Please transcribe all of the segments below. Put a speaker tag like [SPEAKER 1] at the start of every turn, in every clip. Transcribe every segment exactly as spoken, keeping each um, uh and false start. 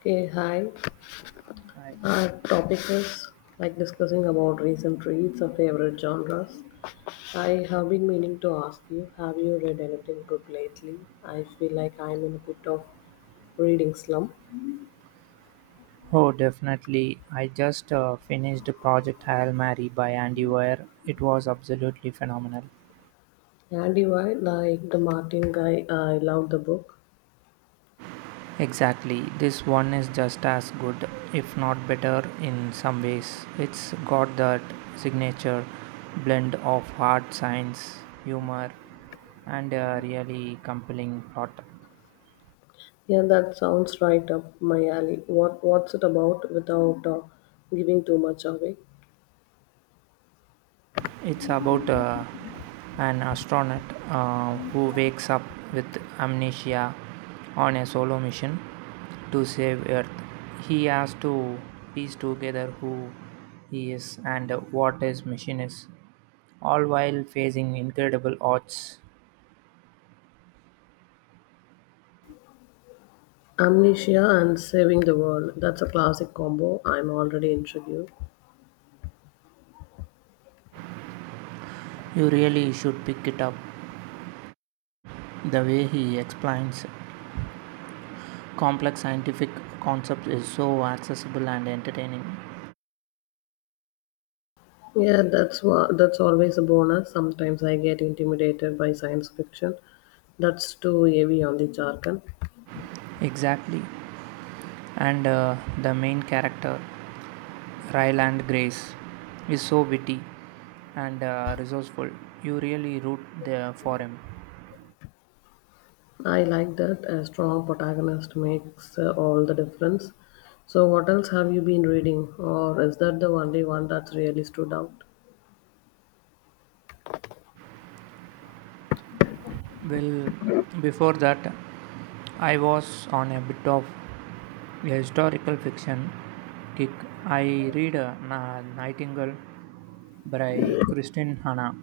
[SPEAKER 1] Okay, hi. Our topic is like discussing about recent reads or favorite genres. I have been meaning to ask you, have you read anything good lately? I feel like I'm in a bit of reading slump.
[SPEAKER 2] Oh, definitely. I just uh, finished Project Hail Mary by Andy Weir. It was absolutely phenomenal.
[SPEAKER 1] And you are like the Martin guy. I love the book.
[SPEAKER 2] Exactly. This one is just as good, if not better, in some ways. It's got that signature blend of hard science, humor, and a really compelling plot.
[SPEAKER 1] Yeah, that sounds right up my alley. What What's it about without uh, giving too much away?
[SPEAKER 2] It's about uh, an astronaut uh, who wakes up with amnesia on a solo mission to save Earth. He has to piece together who he is and what his mission is, all while facing incredible odds.
[SPEAKER 1] Amnesia and Saving the World. That's a classic combo. I'm already intrigued.
[SPEAKER 2] You really should pick it up. The way he explains complex scientific concepts is so accessible and entertaining.
[SPEAKER 1] Yeah, that's what that's always a bonus. Sometimes I get intimidated by science fiction. That's too heavy on the jargon.
[SPEAKER 2] Exactly. And uh, The main character Ryland Grace is so witty and uh, resourceful. You really root there for him.
[SPEAKER 1] I like that a strong protagonist makes uh, all the difference. So what else have you been reading or is that the only one that's really stood out?
[SPEAKER 2] Well, before that, I was on a bit of a historical fiction kick. I read uh, Na- Nightingale by Christine Hanna.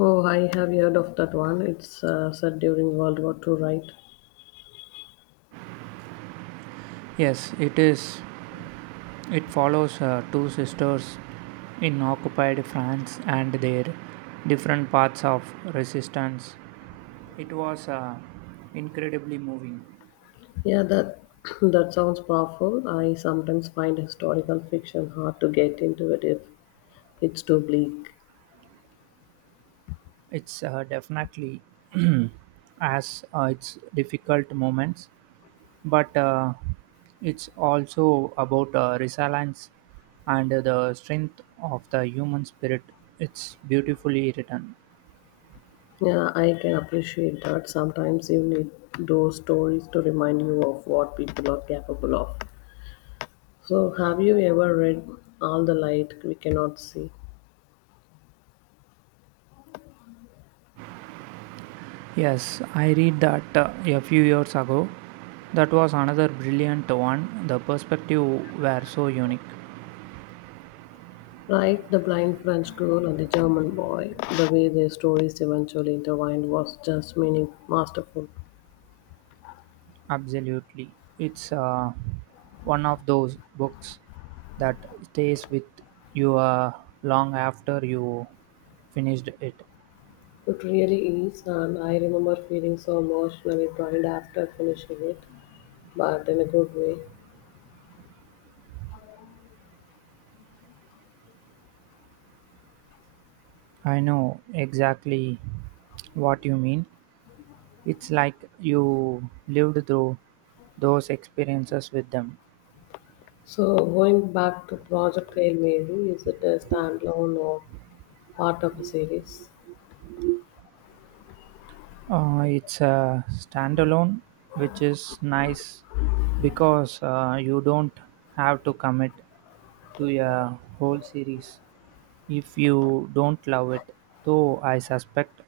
[SPEAKER 1] Oh, I have heard of that one. It's uh, set during World War Two, right?
[SPEAKER 2] Yes, it is. It follows uh, two sisters in occupied France and their different paths of resistance. It was uh, incredibly moving.
[SPEAKER 1] Yeah, that that sounds powerful. I sometimes find historical fiction hard to get into it if it's too bleak.
[SPEAKER 2] It's uh, definitely as uh, its difficult moments, but uh, it's also about uh, resilience and the strength of the human spirit. It's beautifully written.
[SPEAKER 1] Yeah, I can appreciate that. Sometimes you need those stories to remind you of what people are capable of. So, have you ever read All the Light We Cannot See?
[SPEAKER 2] Yes, I read that uh, a few years ago. That was another brilliant one. The perspective were so unique.
[SPEAKER 1] Right, the blind French girl and the German boy, the way their stories eventually intertwined was just meaning masterful.
[SPEAKER 2] Absolutely. It's uh, one of those books that stays with you uh, long after you finished it.
[SPEAKER 1] It really is, and I remember feeling so emotionally drained after finishing it but in a good way.
[SPEAKER 2] I know exactly what you mean. It's like you lived through those experiences with them.
[SPEAKER 1] So going back to Project Hail Mary, is it a standalone or part of a series?
[SPEAKER 2] Uh, it's a standalone, which is nice because uh, you don't have to commit to a whole series if you don't love it. Though I suspect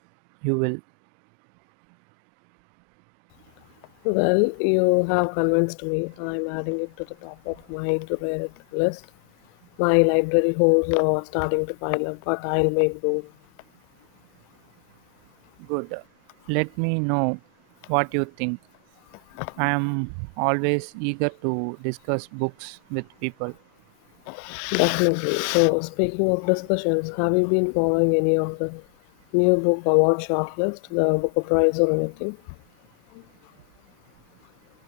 [SPEAKER 2] you will.
[SPEAKER 1] Well, you have convinced me. I'm adding it to the top of my to read list. My library holes are starting to pile up, but I'll make room.
[SPEAKER 2] Good. Let me know what you think. I am always eager to discuss books with people.
[SPEAKER 1] Definitely. So, speaking of discussions, have you been following any of the new book award shortlist, the Booker Prize, or anything?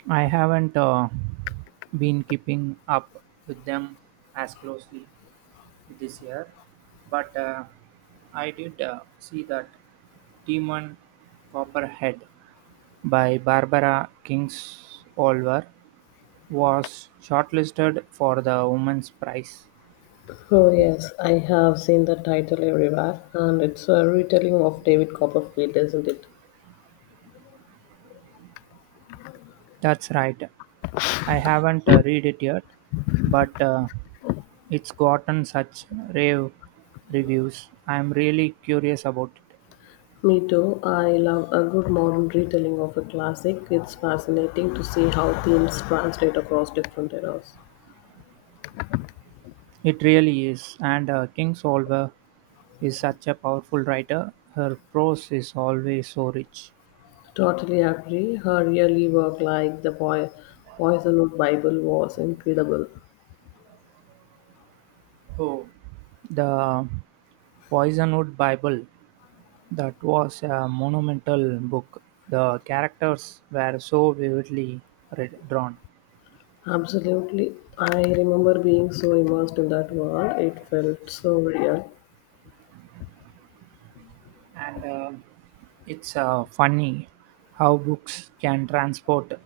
[SPEAKER 2] I haven't uh, been keeping up with them as closely this year, but uh, I did uh, see that Demon Copperhead by Barbara Kingsolver was shortlisted for the Women's Prize.
[SPEAKER 1] Oh, yes, I have seen the title everywhere, and it's a retelling of David Copperfield, isn't it?
[SPEAKER 2] That's right. I haven't uh, read it yet, but uh, it's gotten such rave reviews. I'm really curious about it.
[SPEAKER 1] Me too. I love a good modern retelling of a classic. It's fascinating to see how themes translate across different eras.
[SPEAKER 2] It really is, and uh, Kingsolver is such a powerful writer. Her prose is always so rich.
[SPEAKER 1] Totally agree. Her early work, like The Boy, Poisonwood Bible, was incredible.
[SPEAKER 2] Oh, The Poisonwood Bible, that was a monumental book. The characters were so vividly re- drawn,
[SPEAKER 1] Absolutely. I remember being so immersed in that world. It felt so real.
[SPEAKER 2] and uh, it's uh, funny how books can transport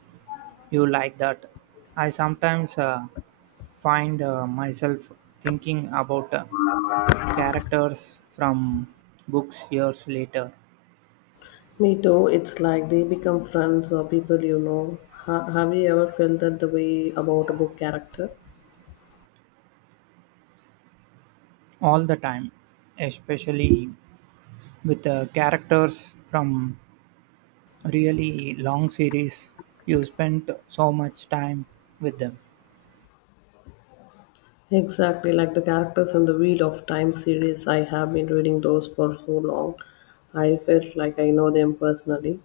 [SPEAKER 2] you like that. I sometimes uh, find uh, myself thinking about uh, characters from books years later
[SPEAKER 1] Me too. It's like they become friends or people you know. Ha- have you ever felt that the way about a book character?
[SPEAKER 2] all the time, especially with uh, characters from really long series. You spent so much time with them.
[SPEAKER 1] Exactly like the characters in the Wheel of Time series, I have been reading those for so long. I felt like I know them personally.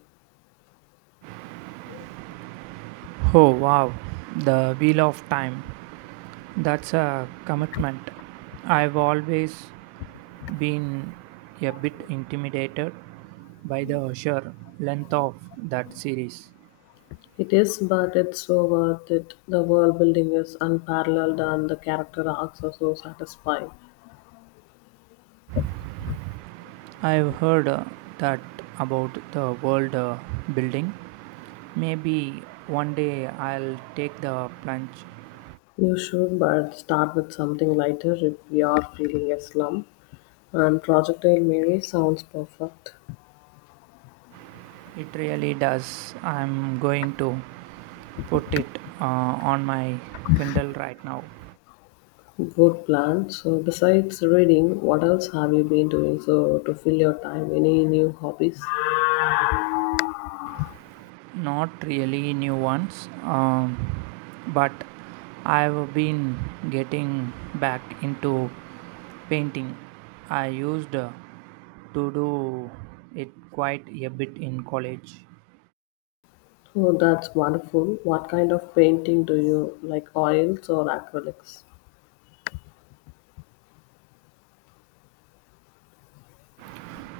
[SPEAKER 2] Oh wow, the Wheel of Time. That's a commitment. I've always been a bit intimidated by the sheer length of that series.
[SPEAKER 1] It is, but it's so worth it. The world building is unparalleled and the character arcs are so satisfying.
[SPEAKER 2] I've heard uh, that about the world uh, building. Maybe one day I'll take the plunge.
[SPEAKER 1] You should, but start with something lighter if you are feeling a slump. And Projectile Mary sounds perfect.
[SPEAKER 2] It really does. I'm going to put it uh, on my Kindle right now.
[SPEAKER 1] Good plan. So, besides reading, what else have you been doing so to fill your time? Any new hobbies?
[SPEAKER 2] Not really new ones, um, but I've been getting back into painting. I used uh, to do it quite a bit in college,
[SPEAKER 1] Oh, that's wonderful. What kind of painting do you like, oils or acrylics?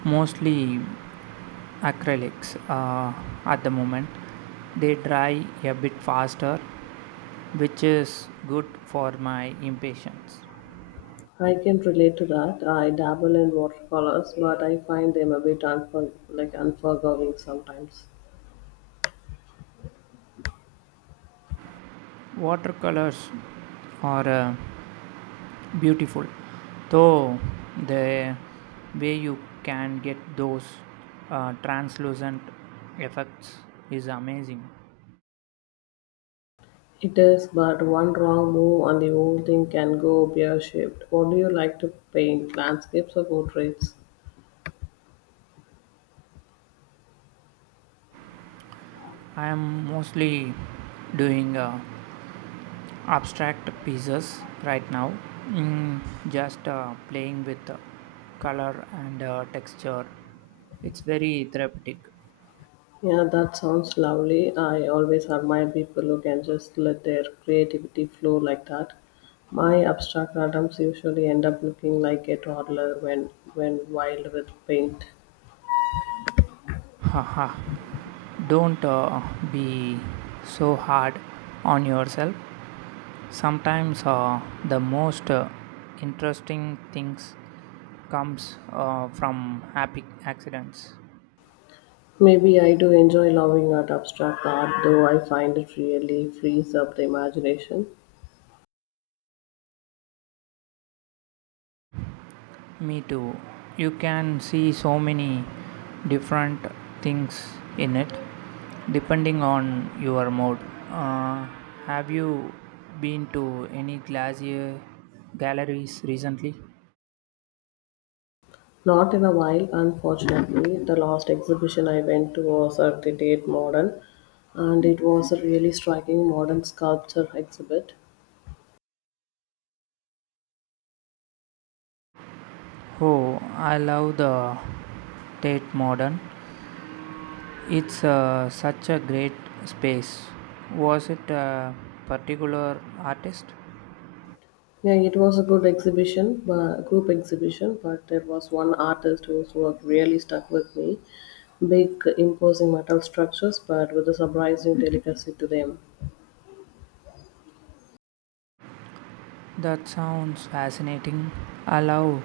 [SPEAKER 2] mostly acrylics uh, at the moment. They dry a bit faster, which is good for my impatience.
[SPEAKER 1] I can relate to that. I dabble in watercolors, but I find them a bit unfor- like unforgiving sometimes.
[SPEAKER 2] Watercolors are uh, beautiful though the way you can get those uh, translucent effects is amazing.
[SPEAKER 1] It is, but one wrong move and the whole thing can go pear shaped. What do you like to paint? Landscapes or portraits?
[SPEAKER 2] I am mostly doing uh, abstract pieces right now, mm, just uh, playing with uh, color and uh, texture. It's very therapeutic.
[SPEAKER 1] Yeah, that sounds lovely. I always admire people who can just let their creativity flow like that. My abstract atoms usually end up looking like a toddler when when wild with paint.
[SPEAKER 2] Haha, don't uh, be so hard on yourself. Sometimes uh, the most uh, interesting things comes uh, from happy accidents.
[SPEAKER 1] Maybe I do enjoy loving at abstract art, though I find it really frees up the imagination.
[SPEAKER 2] Me too. You can see so many different things in it depending on your mood. Uh, have you been to any glacier galleries recently?
[SPEAKER 1] Not in a while, unfortunately. The last exhibition I went to was at the Tate Modern, and it was a really striking modern sculpture exhibit.
[SPEAKER 2] Oh, I love the Tate Modern. It's uh, such a great space. Was it a particular artist?
[SPEAKER 1] Yeah, it was a good exhibition, but group exhibition, but there was one artist whose work really stuck with me. Big, imposing metal structures, but with a surprising delicacy to them.
[SPEAKER 2] That sounds fascinating. I love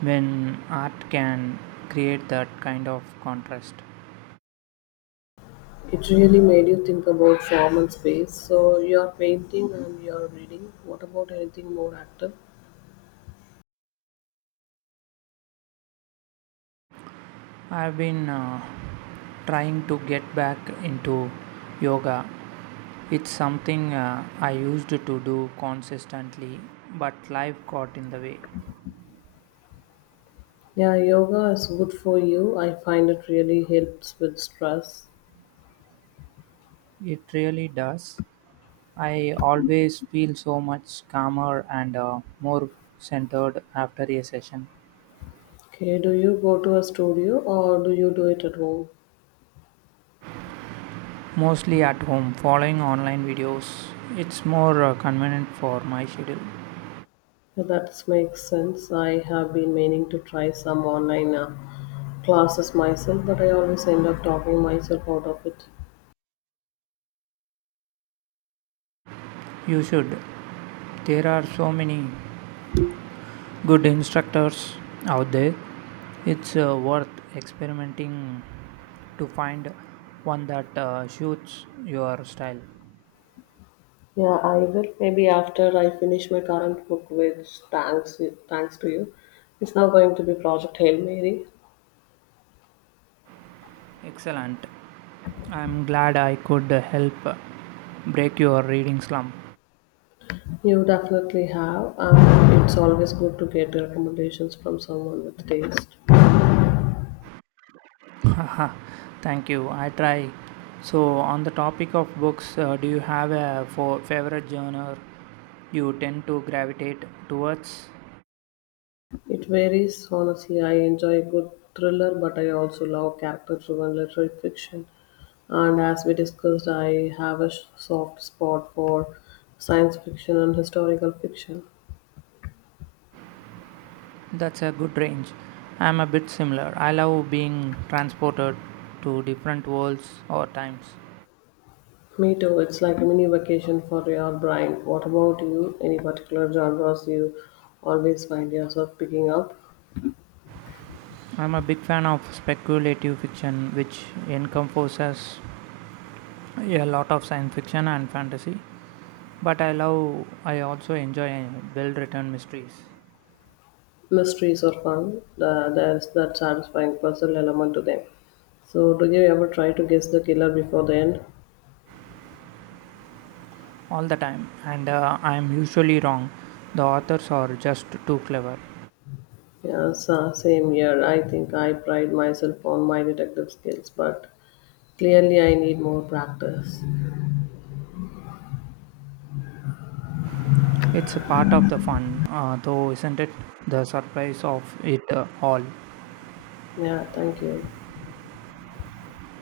[SPEAKER 2] when art can create that kind of contrast.
[SPEAKER 1] It really made you think about form and space. So you're painting and you're reading. What about anything more active?
[SPEAKER 2] I've been uh, trying to get back into yoga. It's something uh, I used to do consistently, but life got in the way.
[SPEAKER 1] Yeah, yoga is good for you. I find it really helps with stress.
[SPEAKER 2] It really does. I always feel so much calmer and uh, more centered after a session.
[SPEAKER 1] Okay, do you go to a studio or do you do it at home?
[SPEAKER 2] Mostly at home, following online videos. It's more uh, convenient for my schedule.
[SPEAKER 1] So That makes sense. I have been meaning to try some online uh, classes myself, but I always end up talking myself out of it.
[SPEAKER 2] You should. There are so many good instructors out there. It's uh, worth experimenting to find one that uh, suits your style.
[SPEAKER 1] Yeah, I will. Maybe after I finish my current book, which thanks thanks to you, it's now going to be Project Hail Mary.
[SPEAKER 2] Excellent. I'm glad I could help break your reading slump.
[SPEAKER 1] You definitely have, and it's always good to get recommendations from someone with taste.
[SPEAKER 2] Haha, thank you. I try. So, on the topic of books, uh, do you have a for favorite genre you tend to gravitate towards?
[SPEAKER 1] It varies, honestly. I enjoy a good thriller, but I also love character driven literary fiction. And as we discussed, I have a sh- soft spot for science fiction and historical fiction.
[SPEAKER 2] That's a good range. I'm a bit similar. I love being transported to different worlds or times.
[SPEAKER 1] Me too, it's like a mini vacation for your brain. What about you? Any particular genres you always find yourself picking up?
[SPEAKER 2] I'm a big fan of speculative fiction, which encompasses a lot of science fiction and fantasy. But I love, I also enjoy well written mysteries.
[SPEAKER 1] Mysteries are fun. Uh, there's that satisfying puzzle element to them. So, do you ever try to guess the killer before the end?
[SPEAKER 2] All the time, and uh, I'm usually wrong. The authors are just too clever.
[SPEAKER 1] Yeah, so same here. I think I pride myself on my detective skills, but clearly I need more practice.
[SPEAKER 2] It's a part of the fun, uh, though, isn't it? The surprise of it uh, all.
[SPEAKER 1] Yeah, thank you.